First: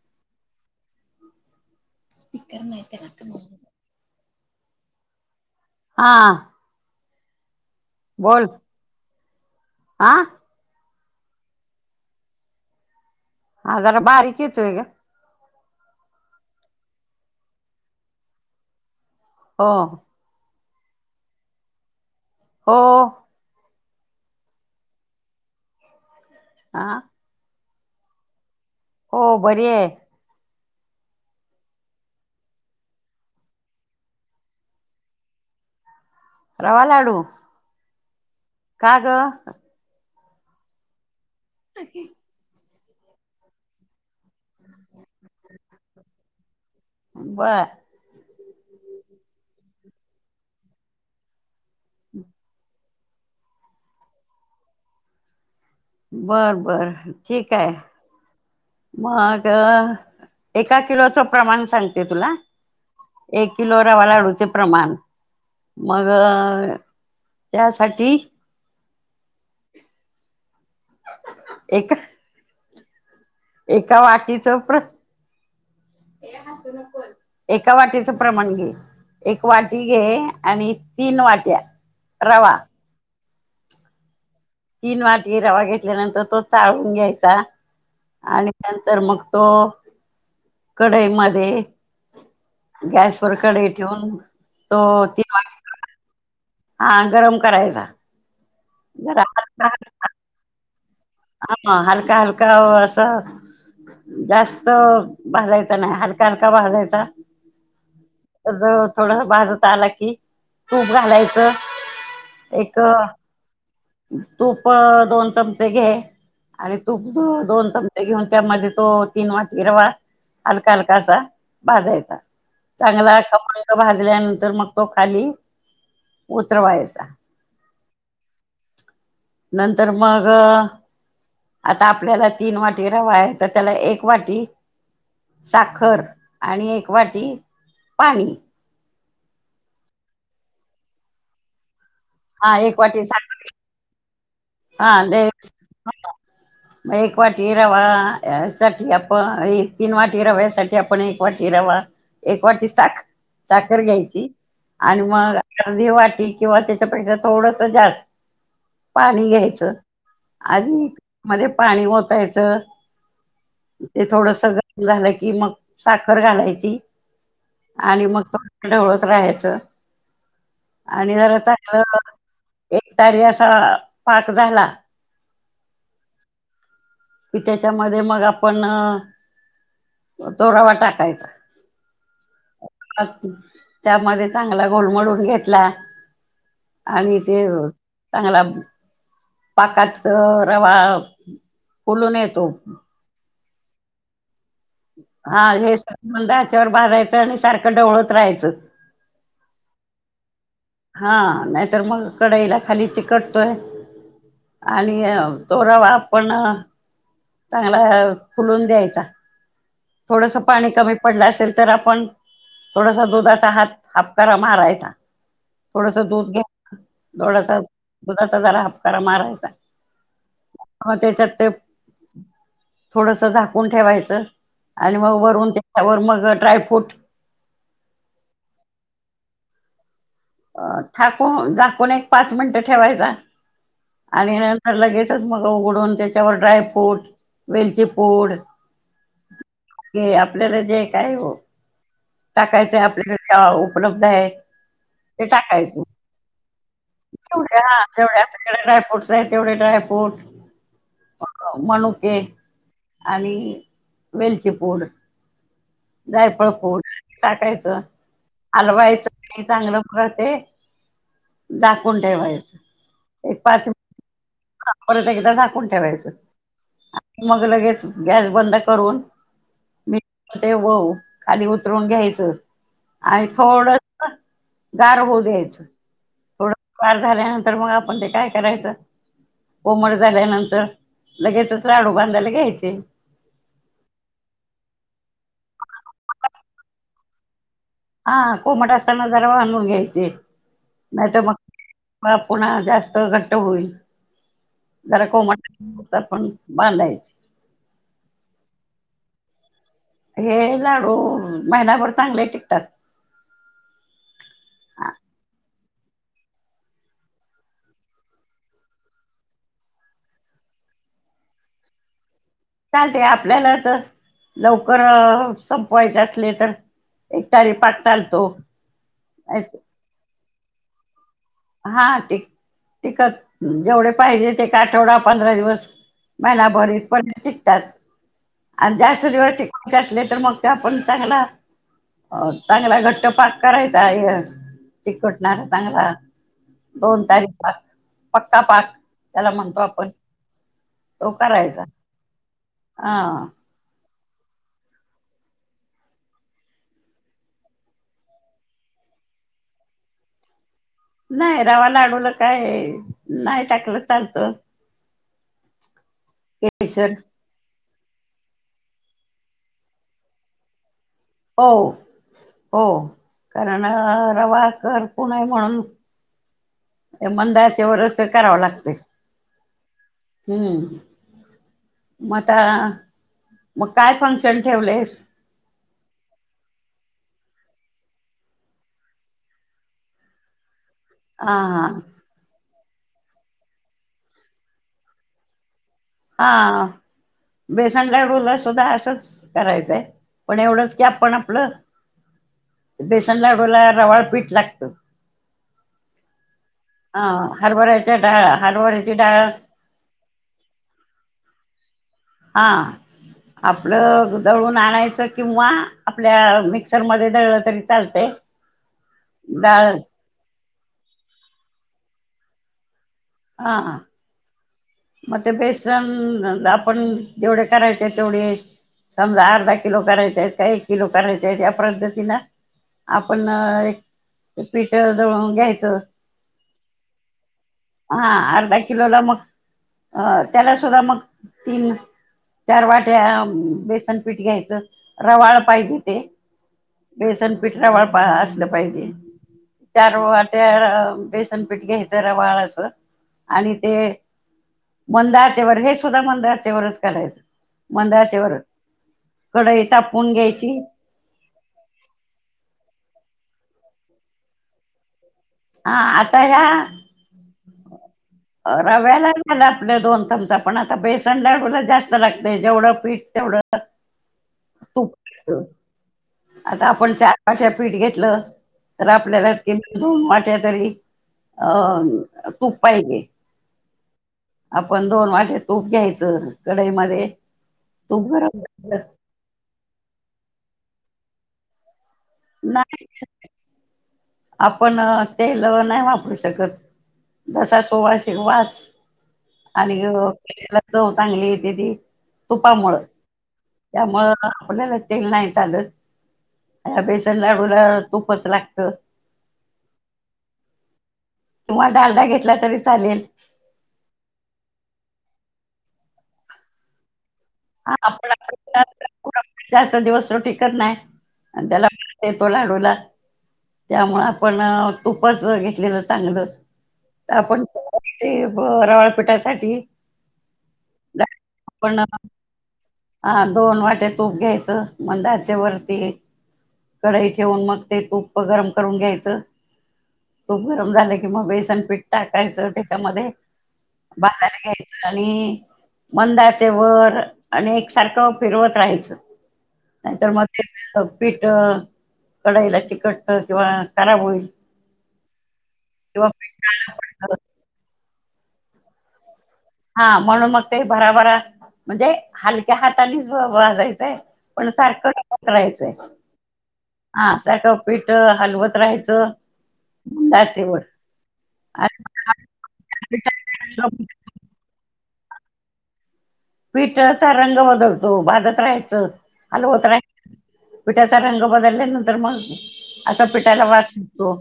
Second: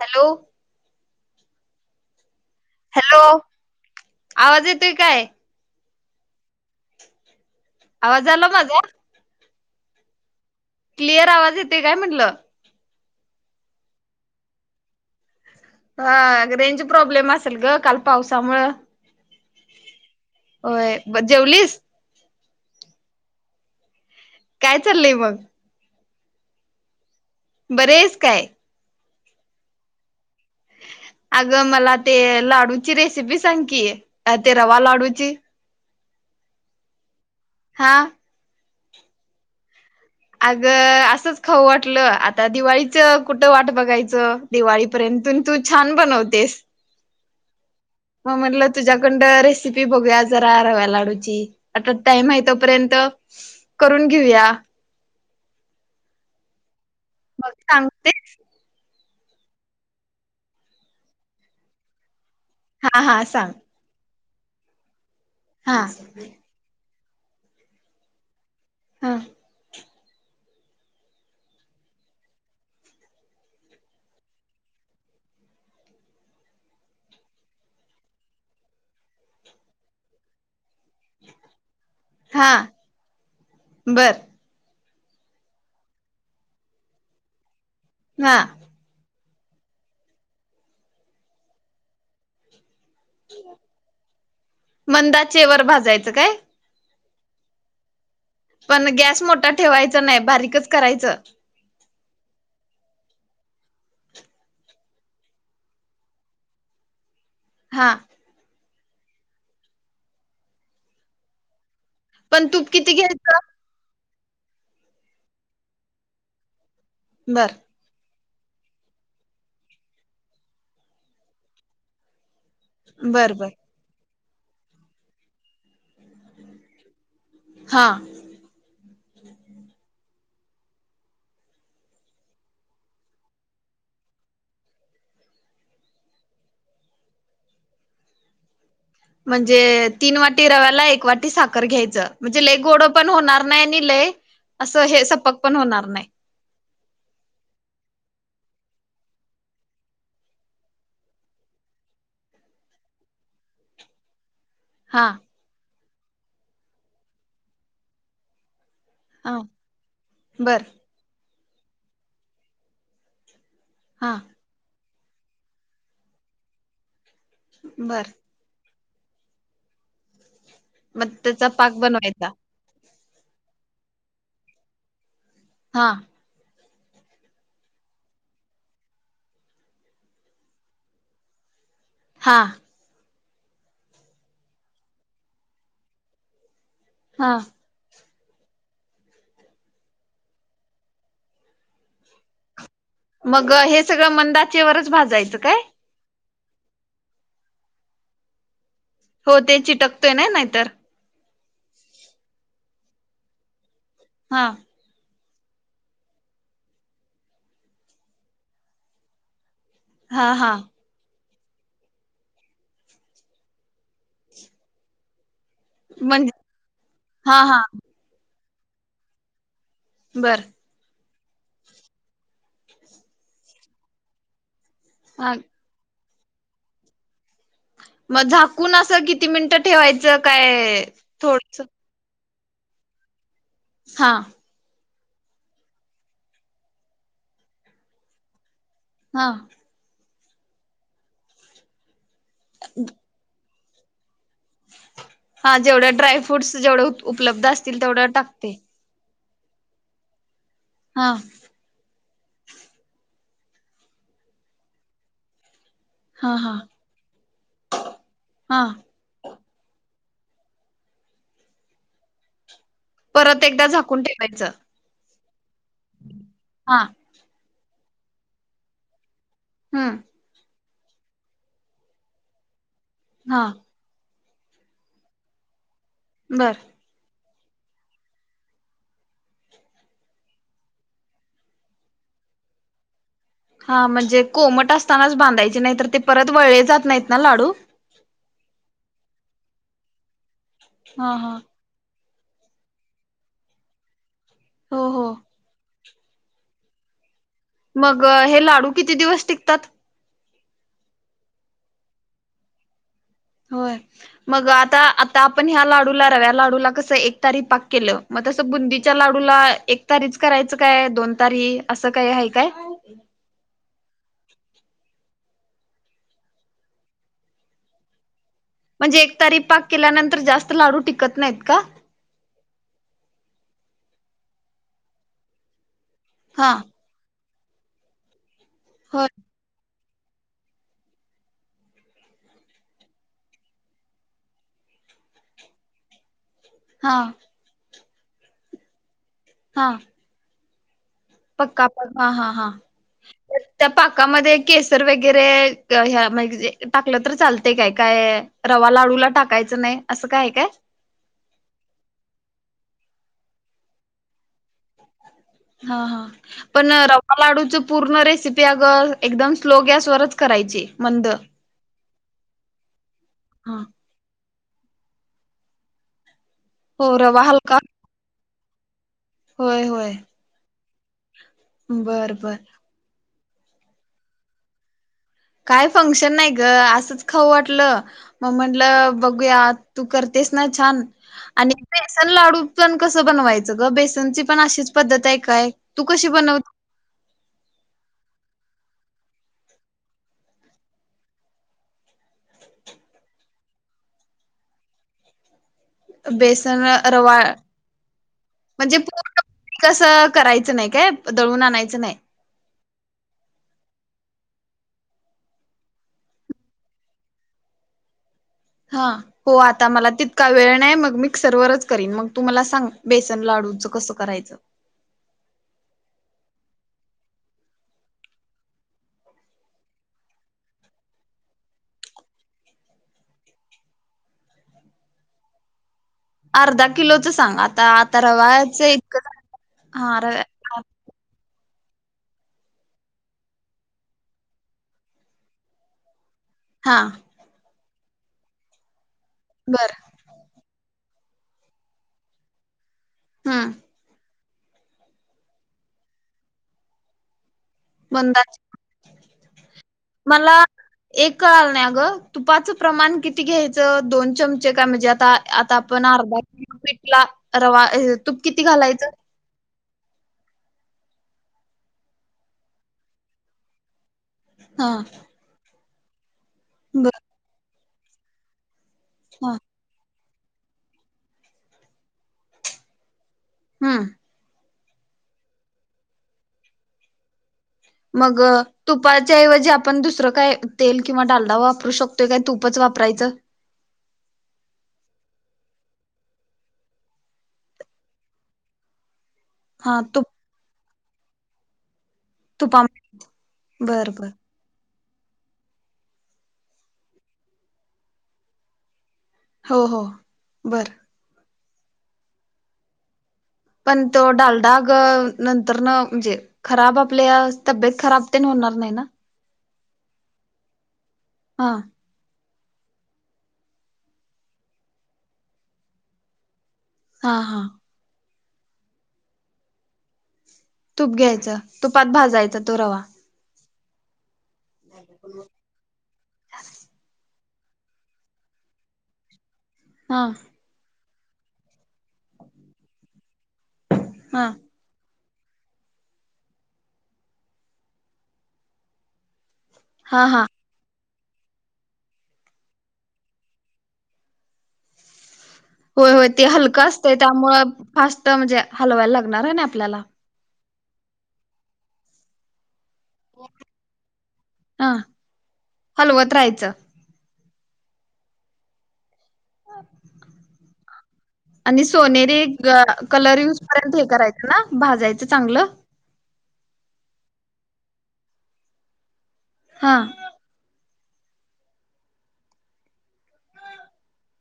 Hello. फिकर नाही त्यांला कन्ही ते काय हा. आवाज आला माझा आ. क्लिअर आवाज येतोय काय म्हटलं? हा जरा बारीक येतोय गं. हा रेंज प्रॉब्लेम असेल गं काल पावसामुळ हो. होय जेवलीस. हो. काय चाललय मग. आा - - बरी आहेस काय? हो बरी हाय. अगं मला ते लाडूची रेसिपी सांग की ते रवा लाडूची. रवा लाडू. हा. का गं? अग असंच खव वाटलं आता दिवाळी कुठं वाट बघायचं दिवाळीपर्यंतून तू छान बनवतेस. बर मग म्हटलं तुझ्याकंड रेसिपी ती बघूया जरा रवा लाडूची. आता टाइम आहे तोपर्यंत करून घेऊया. बरं. बरं. मघ सांगतेस. मग एका किलोचं प्रमाण सांगते तुला. हा हा सांग एक किलो रवा लाडू च प्रमाण हा मग त्यासाठी हा. एक एका वाटीचं प्र एका वाटीचं प्रमाण घे. एक वाटी घे आणि तीन वाट्या, हा रवा बर. तीन वाटी रवा घेतल्यानंतर तो चाळून घ्यायचा हा आणि नंतर मग तो कढई मध्ये गॅसवर मंदाचेवर भाजायचं काय? हां गरम करायचा. पण जरा गॅस मोठा हलका हलका ठेवायचा नाय बारीकचं करायचं. ते हलका व असा जास्त भाजायचा नाही हलका हलका भाजायचा हां. जळा थोडंसं भाजत आला की तूप घालायचं. पण तूप एक किती घायचं? तूप दोन चमचे घे. आणि तूप बर दोन-दोन चमचे घेऊन त्यामध्ये तो तीन वाटी रवा हलका हलकासा भाजायचा. चांगला बर बर खमंग भाजल्यान तर मग तो खाली उतरवायचा. हां. नंतर मंग-अ आता आपल्याला तीन वाटी रवा आहे, तर त्याला एक वाटी साखर आणि एक वाटी पाणी म्हणजें तीन वाटी रव्याला एक वाटी साखर घ्यायचं. म्हणजे लय हा एक गोडं वाटी पण साखर होणार नाही नि लय असं हे हा सपक पण होणार नाही मग एक वाटी रवा या साठी आपण एक तीन वाटी रव्यासाठी आपण एक वाटी रवा, एक वाटी साख- साखर घ्यायची. आणि हा मग [inaudible] आर्धी वाटी किंवा त्याच्यापेक्षा थोडसं जास्त फुल्ल हा घ्यायचं बर आधी मध्ये पाणी ओतायचं ते हा थोडस ग - - झाला की मंग साखर घालायची. आणि बर मग प - - ढवळत राह्याचं. मग तेचा पाक बनवायचा. एक तारी असा पाक झाला- - हां. कि तेच्यामध्ये मग आपण - - तो रवा टाकायचा. हां. त्यामध्ये चांगला घोलमडून घेतला. आणि हा ते- - चांगला पाकाच रवा फुलून येतो. मग हे सगळं मंद आचे- - हा हे स मंद आचे चेवर भाजायचं आणि सारखं ढवळत राहायचं. हो. ते चिटकतय नाय नाहीतर. हा नाहीतर मग कडाईला खाली चिकटतोय. हा आणि अ तो रवा आपण चांगला फुलून द्यायचा. हा थोडस हा पाणी कमी पडलं असल तर तर आपण थोडासा दुधाचा हात हापकारा मारायचा. थोडस दूध म्हणजे घ्या हा थोड्याशा हा दुधात जरा हापकारा मारायचा. बरं. मग त्याच्यात ते थोडस झाकून ठेवायचं. आणि मग हा वरून त्याच्यावर मग - - ड्राय फ्रूट. मग झाकून अस किती मिनटं ठेवायचं? अ काय ठाकून थोडस जाकून एक पाच मिनिटं ठेवायचा. हा आणि नंतर लगेच तस मग उघडून त्याच्यावर ड्राय फ्रूट वेलची पूड - - हा. आपल्याला जे काय ओ टाकायचंय आपल्याकडंन ओ उपलब्ध आहेत. हा जेवढ्या ड्राय फ्रूट्स जेवढे उप उपलब्ध असतील तेवढं टाकते. आहे तेवढे ड्रायफ्रूट हा मणुक हे आणि वेलची पूड हा जायफळ हा पूड टाकायचं हा हलवायचं. ते चांगलं उकळतय जाकून ठेवायचं. एक परत एकदा पाच मिनिट झाकून ठेवायचं. परत एकदा झाकून ठे ठेवायचं. हा आणि मग लगेच गॅस बंद करून मी हम्म. ते वव खाली उतरून घ्यायचं. आणि हा थोडंस गार होऊ द्यायचं. बर गार झाल्या नं तर मग आपण ते काय करायचं, कोमट झाल्यानंतर लगेचच लाडू बांधायला घ्यायचे. हा म्हणजे कोमट असतानाच बांधायचे नाही, तर ते परत वळले जात नाहीत ना लाडू? हा कोमट असताना जरा बांधून घ्यायचे. हा, नाही तर मग हा. पुन्हा जास्त घट्ट होईल. हो हो जरा कोमट चल आपण बांधायची. मग हे लाडू किती दिवस टिकतात? हे लाडू महिनाभर चांगले टिकतात. होय. लाडू रव्या लाडूला कस एक तारी पाक केलं, मग तसं बुंदीच्या लाडूला एक तारीच करायचं काय दोन तारी असं काय आहे? काय? चालते आपल्याला तर लवकर संपवायचे असले, तर एक तारी पाक चालतो. म्हणजे एक तारी पाक केल्यानंतर जास्त लाडू टिकत नाहीत का? हा. ते टीकतात जेवढे पाहिजे ते एक आठवडा पंधरा दिवस मला हा भरीत [unintelligible] त्यात आणि जास्त होय दिवस टिकव असले तर मग ते आपण चांगला, अ चांगला घट्ट पाक करायचा चिकटणारा चांगला. हा दोन तारी पाक पक्का पाक त्याला म्हणतो हा आपण तो करायचा पक्का प हा, हा, हा. हा त्या पा पाकामध्ये केसर वगैरे या हा म्हणजे टाकलं तर चालतंय काय? काय रवा लाडूला टाकायचं नाही असं काय हाय काय? नाही रवा लाडूला काय नाही टाकलं चालत. हा, हा. पण केशर रवा लाडूच पूर्ण रेसिपी अगं एकदम स्लो गॅसवररच करायची. मंद हो हो. हा करण रवा करपू नये म्हणून हो रवा मंद हलका अचेवर असं कराव लागतंय. होय, होय. बर, मग बर. आता मग काय फंक्शन ठेवलेस? काय फंक्शन नाही ग असंच खाऊ वाटलं, मग म्हटलं बघूया तू करतेस ना छान. हा आणि बेसन लाडू पण कसं बनवायचं ग? बेसनची पण अशीच पद्धत आहे काय? तू कशी हा बनव बेसन लाडूला सुद्धा असंच करायचं हाय, पण एवढंच की आपण आपलं बेसन लाडूला रवाळ पीठ लागतं. बेस हा हरभऱ्याच्या डाळ, म्हणजे हरभऱ्याची पूर्ण डाळ कसं करायचं नाही काय, दळून आणायचं नाही? हा, आपलं दळून आणायचं किंवा आपल्या मिक्सरमध्ये दळलं तरी चालतंय. हा, हो आता डाळ मला तितका वेळ नाही मग मी मिक्सवरच करीन मग तू मला सांग. बेसन हा, लाडूचं कसं करायचं मग ते बेसनला आपण जेवढे करायचे आहेत तेवढे समजा अर्धा किलो करायचे आहेत काय एक किलो करायचे आहेत. या पद्धतीन आपण एक पिठ दळून घ्यायचं. अर्धा किलोचं सांग आ- - हा अर्धा किलोला मग हा अ रवा त्याला सुद्धा मग तीन चार -वाट्या बेसन पीठ घ्यायचं. रवाळ पायजे ते - हा - बेसन पिठरावर पा असलं पाहिजे. बर चार वा - - त्या बेसनपीठ घ्यायचा र वाळ अस - - स हम्म आणि ते - - मंद अचेवर हे सुद्धा मंद अचेवर करायचं. मंद आचेवर कढई तापवून मला घ्यायची एक कळाल नाही ग तुपाचं प्रमाण किती? ति घ्यायचं दोन चमचे काय म्हणजे आता आता हा आपण अर्धा आता किलो ह्या पीठला रवा तूप किती घालायचं? कलं दोन चमचा पण आता बेसनला एवढं जास्त लागतय जेवढं पीठ तेवढं - हा - तूप. आता आपण बर चार - पाच फीठ घेतलं. तर आपल्याला हा [unintelligible] दोन वाट - - तरी अ तूप पाहिजे. हम. आपण दोन वाटे तूप घ्यायचं. कढाई मध्ये - - मग तुपाच्याऐवजी आपण दुसरं काय? तेल किंवा डालडा वापरू शकोतो- - तर काय तूपच नाही वापरायचं? आपण तेल नाही वापरू शकत. जसा सुवासिक वास आणि हा तुप [inaudible] चव चांगली येते ती- - तुपा तुपामुळे बर बर त्यामूळ आपल्याला तेल नाही चालत ह बेसन लाडूला तूपच लागत. हो हो बर. किंवा डालडा घेतला तरी चालेल. पण तो डालडाग नंतर न म्हणजे खराब आपल्या हा तब्येत खराब आपण तर होणार आपल्या नाही ना? जास्त दिवस तो टिकत नाही. हा अनितेला तेल तो लाडूला त्यामुळं आपण तुपाचा घेतलेलं चांगलं. हा हा आपण ते ब रवाळपीटासाठी तूप घ्यायचं तुपात भा जायचा तो रवा. हा दोन वाट्या तूप घ्या चा, मंद आचेवरती कढईत ठेऊन मग ते तूप गरम करून घ्यायचा. हा खूप गरम झाले की किंवा बेसन पीठ टाकायचा त्याच्यामध्ये हा बाजार घ्यायचा. आणि मंद आचेवर अ आणि एकसारखं फिरवत राहायचं. नाही हा तर मग हा ते. [unintelligible] पीठ अ कढाईला चिकटत किंवा खराब होईल. किंवा होय-होय ते पीठ हलका काढलं असतय पडतं. त्यामुळे फास्ट म्हणजे हलवायला लाग णार आहे ना आपल्याला हा म्हणून मग ते भराभरा म्हणजे हाल त्या हातानेच वाजायचंय पण हा सारखं [unintelligible] राहायचंय हलवत राहायचं आ [unintelligible] पीठ हलवत राहायचं. डाचेवर आणि सोनेरी ग कलर युज पर्यंत हे करायचं ना भाजाय चे चांगलं. पीठचा रंग बदलतो भाजत रहायचं. आल हा होतराय पिठाचा रंग बदलल्यानंतर मग असा पिठाला वास येतो.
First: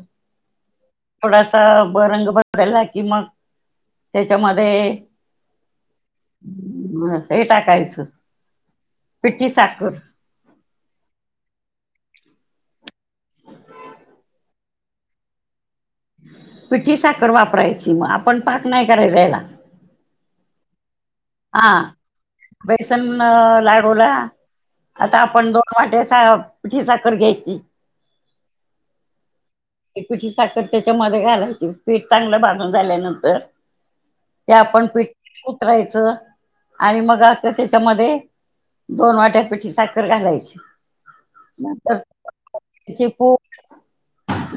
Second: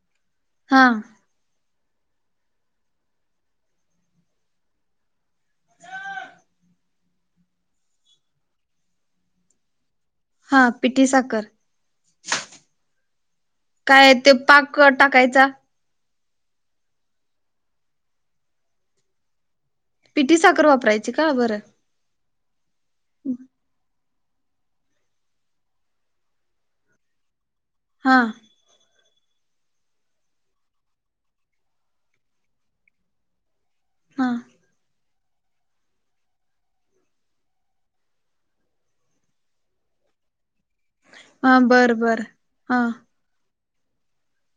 हा. त ब रंग बदलला की मग त्याच्यामध्ये म ते टाकायचं पिठी साखर ह पिठी साखर काय ते पाकं टाकायचा. पिठी साखर वापरायची म आपण पाक नाही करायचा ह्याला. ठी साखर वापराय आ बेसन अ लाडूला आता आपण दोन वाट्या सा पीठी साखर घ्यायची हा ए पीठी साखर त्याच्या मधे घालायची पीठ चांगलं भाजून झाल्यानंतर हा त्या आपण पिठ उतरायच आळी मग आता त्याच्यामध्ये दोन वाट्या पीठी साखर घालायची [unintelligible] हा बर, बर हा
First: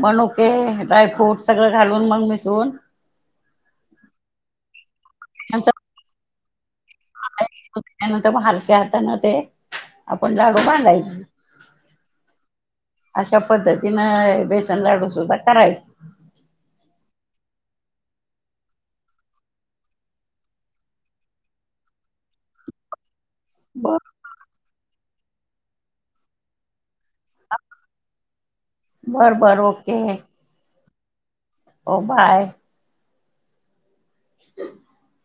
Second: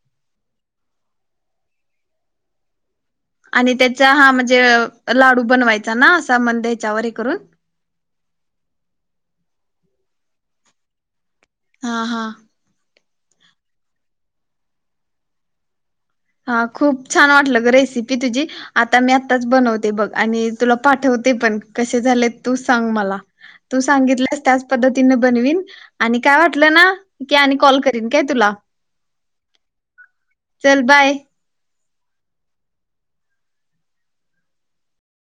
मनूके ड्रायफ्रूट सगळं घालून मंग मिसळून आणि त्याच्या हा म्हणजे अ लाडू बनवायचा ना? आस तामणदैत अनं तब हलक्या हातानं ते आपण लाडू बांधायच हा, हा अशा पद्धतीनं बेसन लाडू सुद्धा करायच हा खूप छान वाटलं ग रेसिपी तुझी आता मी आताच बनवते बघ आणि तुला पाठवते पण कसे झाले तू सांग मला तू बर सांगितल्यास त्याच पद्ध तीन बनवीन आणि काय वाटलं ना की आणि कॉल करीन काय तुला बरं बरं ओके चल बाय हो बाय [inaudible]